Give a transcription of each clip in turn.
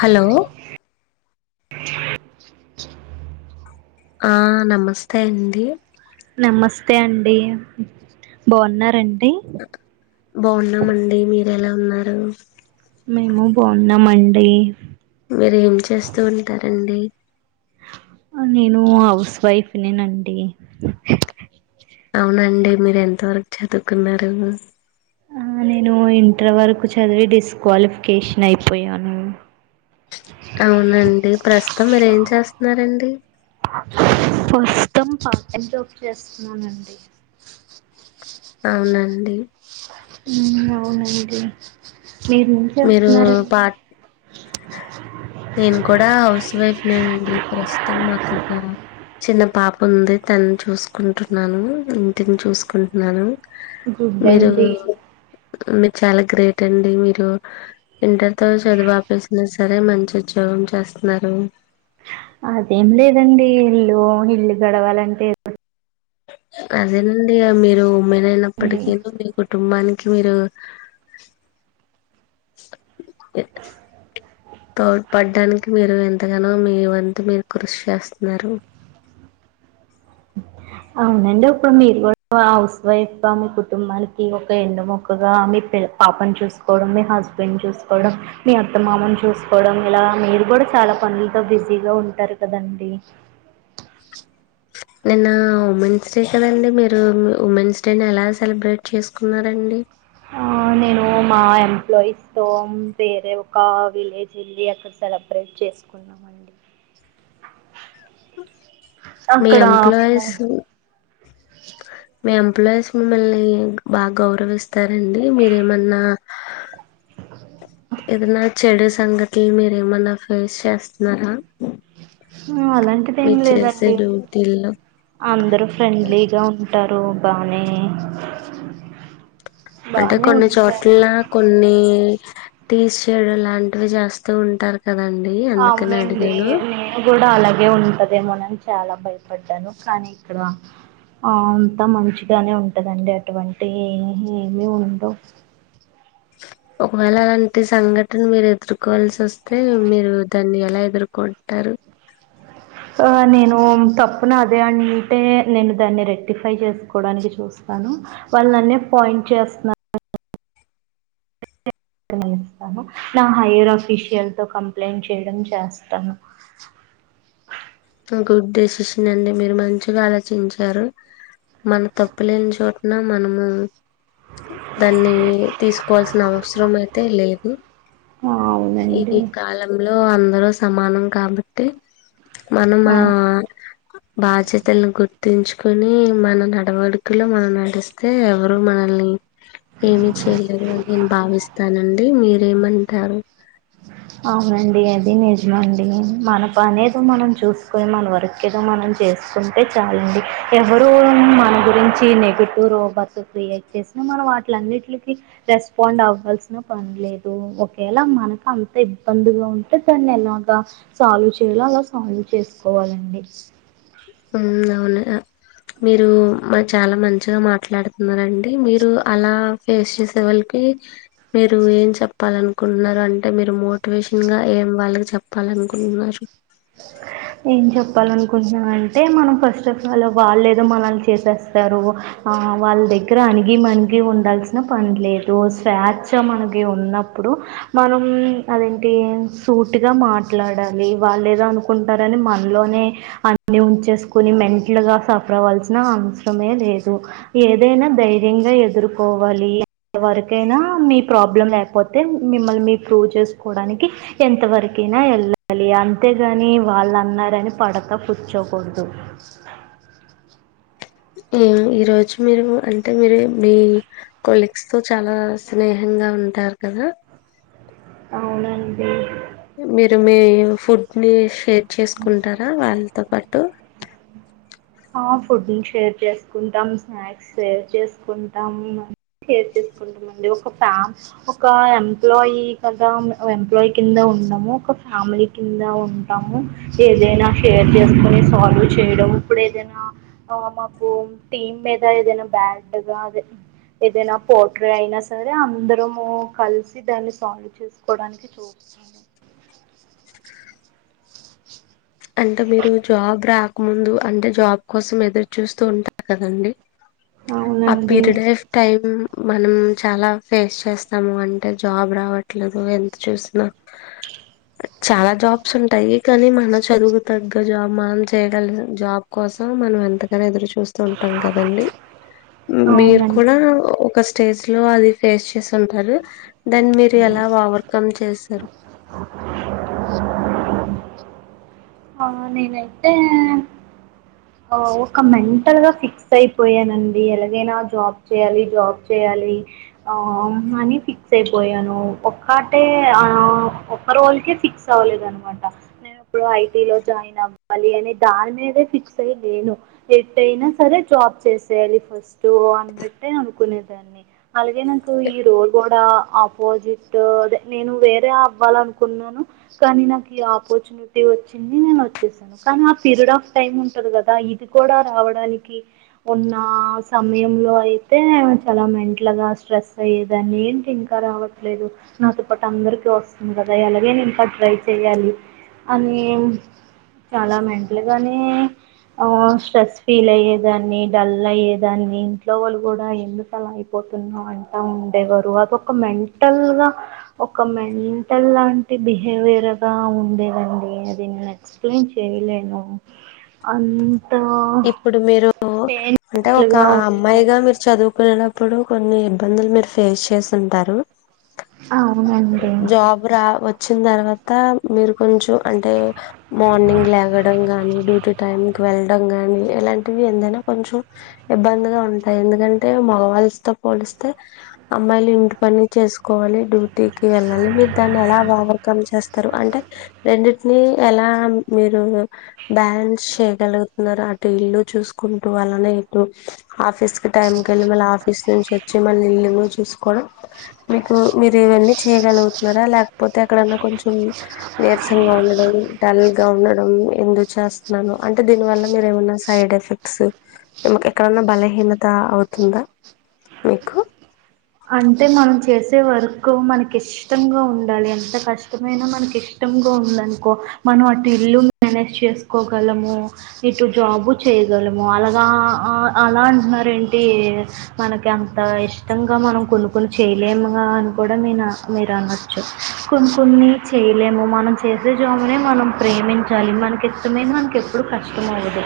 Hello ఆ నమస్తే అండి నమస్తే అండి బాగున్నార బాగున్నామండి మీ ఎలా ఉన్నారు మేము బాగున్నామండి మీరు ఏం చేస్తూ ఉంటారు అండి నేను హౌస్ వైఫ్ నేనండి అవునండి మీరు ఎంత వరకు చదువుకున్నారు ఆ నేను ఇంటర్ వరకు చదివి డిస్క్వాలిఫికేషన్ అయిపోయాను అవునండి ప్రస్తుతం మీరేం చేస్ న్నర అండి ప్రస్తుతం పార్ట్ టైమ్ జాబ్ చేస్తున్నానండి అవునండి ఉమ్ అవునండి మీరేం మీరు చేస్తున్నారండి పాట్ నేను కూడా హౌస్ వైఫ్ నేను దీ ప్రస్తుతం మాకు ఒక చిన్న పాప ఉంది తననీ చూసుకుంటున్నాను ఇంటిని చూసుకుంటున్నాను గుడ్ మీరు అండి మీరు చాలా గ్రేట్ అండి మీరు ఇంటర్తో చదువు ఆపేసినా సరే మంచి ఉద్యోగం చేస్తున్నారు అదేం లేదండి ఇల్లు ఇల్లు గడవాలంటే అదేనండి మీరు అ అండి అప్పటికే కుటుంబానికి, మీరు తోడ్ పడ్డానికి మీరు ఎంతగానో మీ వంతు మీరు కృషి చేస్తున్నారు అవునండి ఇప్పుడు మీరు కూడా హౌస్ వైఫ్ మీ కుటుంబానికి, ఒక ఎండ మొక్కగా మీ పి పాపను చూసుకోవడం మీ హస్బెండ్ చూసుకోవడం, మీ అత్తమామని చూసుకోవడం, ఇలా మీరు కూడా చాలా పనులతో బిజీగా ఉంటారు కదండి. నిన్న ఉమెన్స్ డే కదండి, మీరు ఉమెన్స్ డేని ఎలా సెలబ్రేట్ చేసుకున్నరండి అ నేను మా ఎంప్లాయీస్తో, వేరే ఒక విలేజ్ వెళ్ళి అక్కడ సెలబ్రేట్ చేసుకున్నామ అండి మీ మేము ఎంప్లాయిస్ మీ ఎప్లాయస్ మిమ్మల్ని బాగా గౌరవిస్తారండి, మీరేమన్నా, ఏదనా చెడు సంగతులు మీరేమన్నా ఫేస్ చేస్తున్నారా అలాంటిది ఏం మీరు చేసే లేదండి డ్యూటీల్లో అందరూ ఫ్రెండ్లీగా ఉన్న టారుగానే అంటే కొన్ని చోట్ల కొన్ని తీసిచడు లాంటివి చేస్తూ ఉంటారు కదండి అందుకని అవునండి అడిగాను నే గూడా అలాగే ఉంటది ఏమోనని చాలా భయపడ్డాను, కానీ ఇక్కడ అంతా మంచిగానే ఉంటదండి అటువంటి ఏ ఏమీ ఉండవు. ఒకవేళ అలాంటి సంఘటన మీరు ఎదుర్కోవాల్సి వోస్తే, మీరు దాన్ని ఎలా ఎదుర్కొంటారు ఆ నేను తప్పున అదే అంటే, నేను దాన్ని రెక్టిఫై చేస్కోడానికి చూస్తాను, వాళ్ళు నన్నే పాయింట్ చేస్తునార్ నా హైయర్ అఫీషియల్ తో కంప్లైంట్ చేయడం చేస్తాను గుడ్ డేసిషన్ అండి మీరు మంచిగా ఆలోచించారు, మన తప్పు లేని చోటన మనము దాన్ని తీసుకోవాల్సిన అవసరం అయితే లేదు ఆ అవునండి ఈ కాలంలో అ న్ అందరూ సమానం కాబట్టి మనమ్ మా అవును బాజ్యాతల్ను గుర్త్ గుర్తుంచుకొని మన నడవడికలో మనం నడిస్తే, ఎవరు మనల్ని ఏమి చేయలేరు అని నేను భావిస్తానండి, మీరేమంటారు అవునండి అది నిజమండి, మన పని ఏదో మనం చూస్కొని మన వర్క్ ఏదో మనం చేస్కుంటే చాలండి, ఎవరు మన గురించి నెగిటివ్ రోబర్సు క్రియేట్ చేస్నా మనం వాటిలన్నిటికి రెస్పాండ్ అవ్వాల్సిన పని లేదు, ఒకేళ మనకు అంత త ఇబ్బందిగా ఉంటే దాన్ని ఏలాగా సాల్వ్ చేయాలో అలా సాల్వ్ చేస్కోవాలండి. మ్ అవును అ మీరు మ చాలా మంచిగా మాట్లాడుతున్నారండి. టి మీరు అలా పేస్ చేసే వాళ్లకి మీరు ఏం చెప్పాలన్ కున్నారు అంటే మీరు మోటివేషన్ గా ఏం వాళ్ళకి చెప్పాలనుకుంటున్నారు? ఏం చెప్పాలనుకుంటున్నానంటే మనం ఫస్ట్ ఆఫ్ ఆల్ వాళ్ళు ఏదో మనల్ని చేసేస్తారు ఆ వాళ్ళ దగ్గర అణిగి మణగి ఉండాల్సిన పని లేదు. స్వేచ్ఛ మనకి ఉన్నప్పుడు మనం అదేంటి సూటిగా మాట్లాడాలి వాళ్ళు ఏదో ఏదో అనుకుంటారని మన్లోనే అన్ని ఉంచేస్కొని మెంటల్గా సఫర్ అవ్వాల్సిన అవసరమే లేదు. ఏదైనా ధైర్యంగా ఎదుర్కోవాలి. ఎంతవరకైనా మీ ప్రాబ్లం లేకపోతే మిమ్మల్ని మీ ప్రూవ్ చేస్కోవడానికి ఎంతవరకైనా వెళ్ళాలి. అన్ అంతే గాని వాళ్ళు అన్నారని పడక కూర్చోకూడదు. హ్మ్ ఈ రోజు మీరు అంటే మీరు మీ కొలీగ్స్ తో చాలా స్నేహంగా ఉంటారు కదా ఔనండి మీరు మీ ఫుడ్ ని షేర్ చేస్కుంటారా వాళ్ళతో పాటు హ ఫుడ్ని షేర్ చేసుకుంటాం. స్నాక్స్ షేర్ చేసుకుంటాం. షేర్ చేసుకుంటమండి. ఒక ఫ్యా ఒక ఎంప్లాయీ కదా ఎంప్లాయీ కింద ఉండము ఒక ఫ్యామిలీ కింద ఉంటాము. ఏదైనా షేర్ చేసుకొని సాల్వ్ చేయడం ఇప్పుడు ఏదైనా మాకు టీమ్ మీద ఏదైనా బ్యాడ్గా అదే ఏదైనా పోట్రే అయినా సరే అందరము కలిసి దాన్ని సాల్వ్ చేసుకోడానికి అంటే మీరు జాబ్ రా ముందు అంటే జాబ్ కోసం ఎదురు చూస్తూ ఉంటారు కదండి ఆ అవునండి పీరిడ్ ఆఫ్ టైమ్ మనం చాలా ఫేస్ చేస్తాము అంటే జాబ్ రావట్లేదు ఎంత చూసినా చాలా జాబ్స్ ఉంటాయి కానీ మన చదువు తగ్గ జాబ్ మనం చేయగలిన జాబ్ కోసం మనం ఎంతగానో ఎదురుచు చూస్త ఉంటాం కదండీ మీరు కూడా అవునండి ఒక స్టేజ్ లో అది ఫేస్ చేసి ఉంటారు దాన్ని మీరు ఎలా ఓవర్కమ్ చేశారు వో ఆ నేనయితే ఒక మెంటల్ గా ఫిక్స్ అయిపోయానండి ఎలాగైనా జాబ్ చేయాలి జాబ్ చేయాలి ఆ అని ఫిక్స్ అయిపోయాను ఒక్కటే ఆ ఒక్క రోళకే ఫిక్స్ అవ్వలేదు అనమాట నేను ఇప్పుడు ఐటీ లో జాయిన్ అవ్వాలి అని దాని మీదే ఫిక్స్ స లేను ఎట్ అయినా సరే జాబ్ చేసేయాలి ఫస్ట్ అన్నట్టే అనుకునేదాన్ని అలాగే నాకు ఈ ఈరోజు కూడా ఆపోజిట్ అదే నేను వేరే అవ్వాలనుకున్నాను కానీ నాకు ఈ ఆపర్చునిటీ వచ్చింది నేను వచ్చేసాను కానీ ఆ పీరియడ్ ఆఫ్ టైమ్ డు కదా ఇది కూడా రావడానికి ఉన్న సమయంలో అయితే చాలా మెంటల్గా స్ట్రెస్ అయ్యేదాన్ని ఏంటి ఇంకా రావట్లేదు నాతో పాటు అందరికీ వస్తుంది కదా అలాగే ఇంకా ట్రై చేయాలి అని చాలా మెంటల్గానే ఆ స్ట్రెస్ ఫీల్ అయ్యేదాన్ని డల్ అయ్యేదాన్ని ఇంట్లో వాళ్ళు కూడా ఎందుకలా అయిపోతున్నా అంటా ఉండేవారు అది ఒక మెంటల్గా ఒక మెంటల్ లాంటి బిహేవియర్గా ఉండేదండి అది నేను ఎక్స్ప్లెయిన్ చేయలేను అన్ ఇప్పుడు మీరు అంటే పెయిన్ఫుల్ ఒక గా అమ్మాయిగా ఉంటది మీరు చదువుకునే ఇప్పుడు కొన్ని ఇబ్బందులు మీరు ఫేస్ చేసింటారు అవునడి జాబ్ రా వచ్చిన తర్వాత మీరు కొంచెం అంటే మార్నింగ్ లేగడం గాని డ్యూటీ టైమ్ వెళ్ళ ని ఇలాంటివి ఎందైనా కొంచం ఇబ్బందిగా ఉంటాయి ఎందుకంటే మగవాళ్ళతో పోలిస్తే అమ్మాయిలు ఇంటి పని చేసుకోవాలి డ్యూ టీకి వెళ్ళాలి మీరు దాన్ని ఎలా ఓవర్కమ్ చేస్తారు అంటే రెండింటిని ఎలా మీరు బ్యాలెన్స్ చేయగలుగు అటు ఇల్లు చూసుకుంటూ అలనే ఇటు ఆఫీస్ కి టైం క వెళ్ళి మళ్ళ ఆఫీస్ నుంచి వచ్చి మళ్ళ ఇలు చూసుకోవడం మీకు మీరు ఇవన్నీ చేయగలుగుతున్నారా లేకపోతే అక్కడన్నా కొంచెం నీరసంగా ఉండడం డల్ గా ఉండడం ఎందు చేస్తున్నాను అంటే దీని వల్ల మీరేమన్నా సైడ్ ఎఫెక్ట్స్కు ఎక్కడన్నా బలహీనత అవుతుందా మీకు అంటే మనం చేసే వర్క్ మనకి ఇష్టంగా ఉండాలి ఎంత కష్టమైనా మనకి ఇష్టంగా ఉండందనుకో మనం అటు ఇల్లు మేనేజ్ చేసుకోగలము ఇటు జాబు చేయగలము అలాగా అలా అంటున్నారుార ఏంటి మనకి అంత ఇష్టంగా మనం కొనుక్కలు చేయలేముగా అని కూడా మీ మీరు అనొచ్చు కొన్ని కొన్ని చేయలేము మనం చేసే జామునే మనం ప్రేమించాలి మనకి ఇష్టమైన మనకి ఎప్పుడు కష్టం అవుదు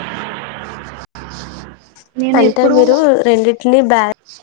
అంటే మీరు రెండింటిని బ్యాలెన్స్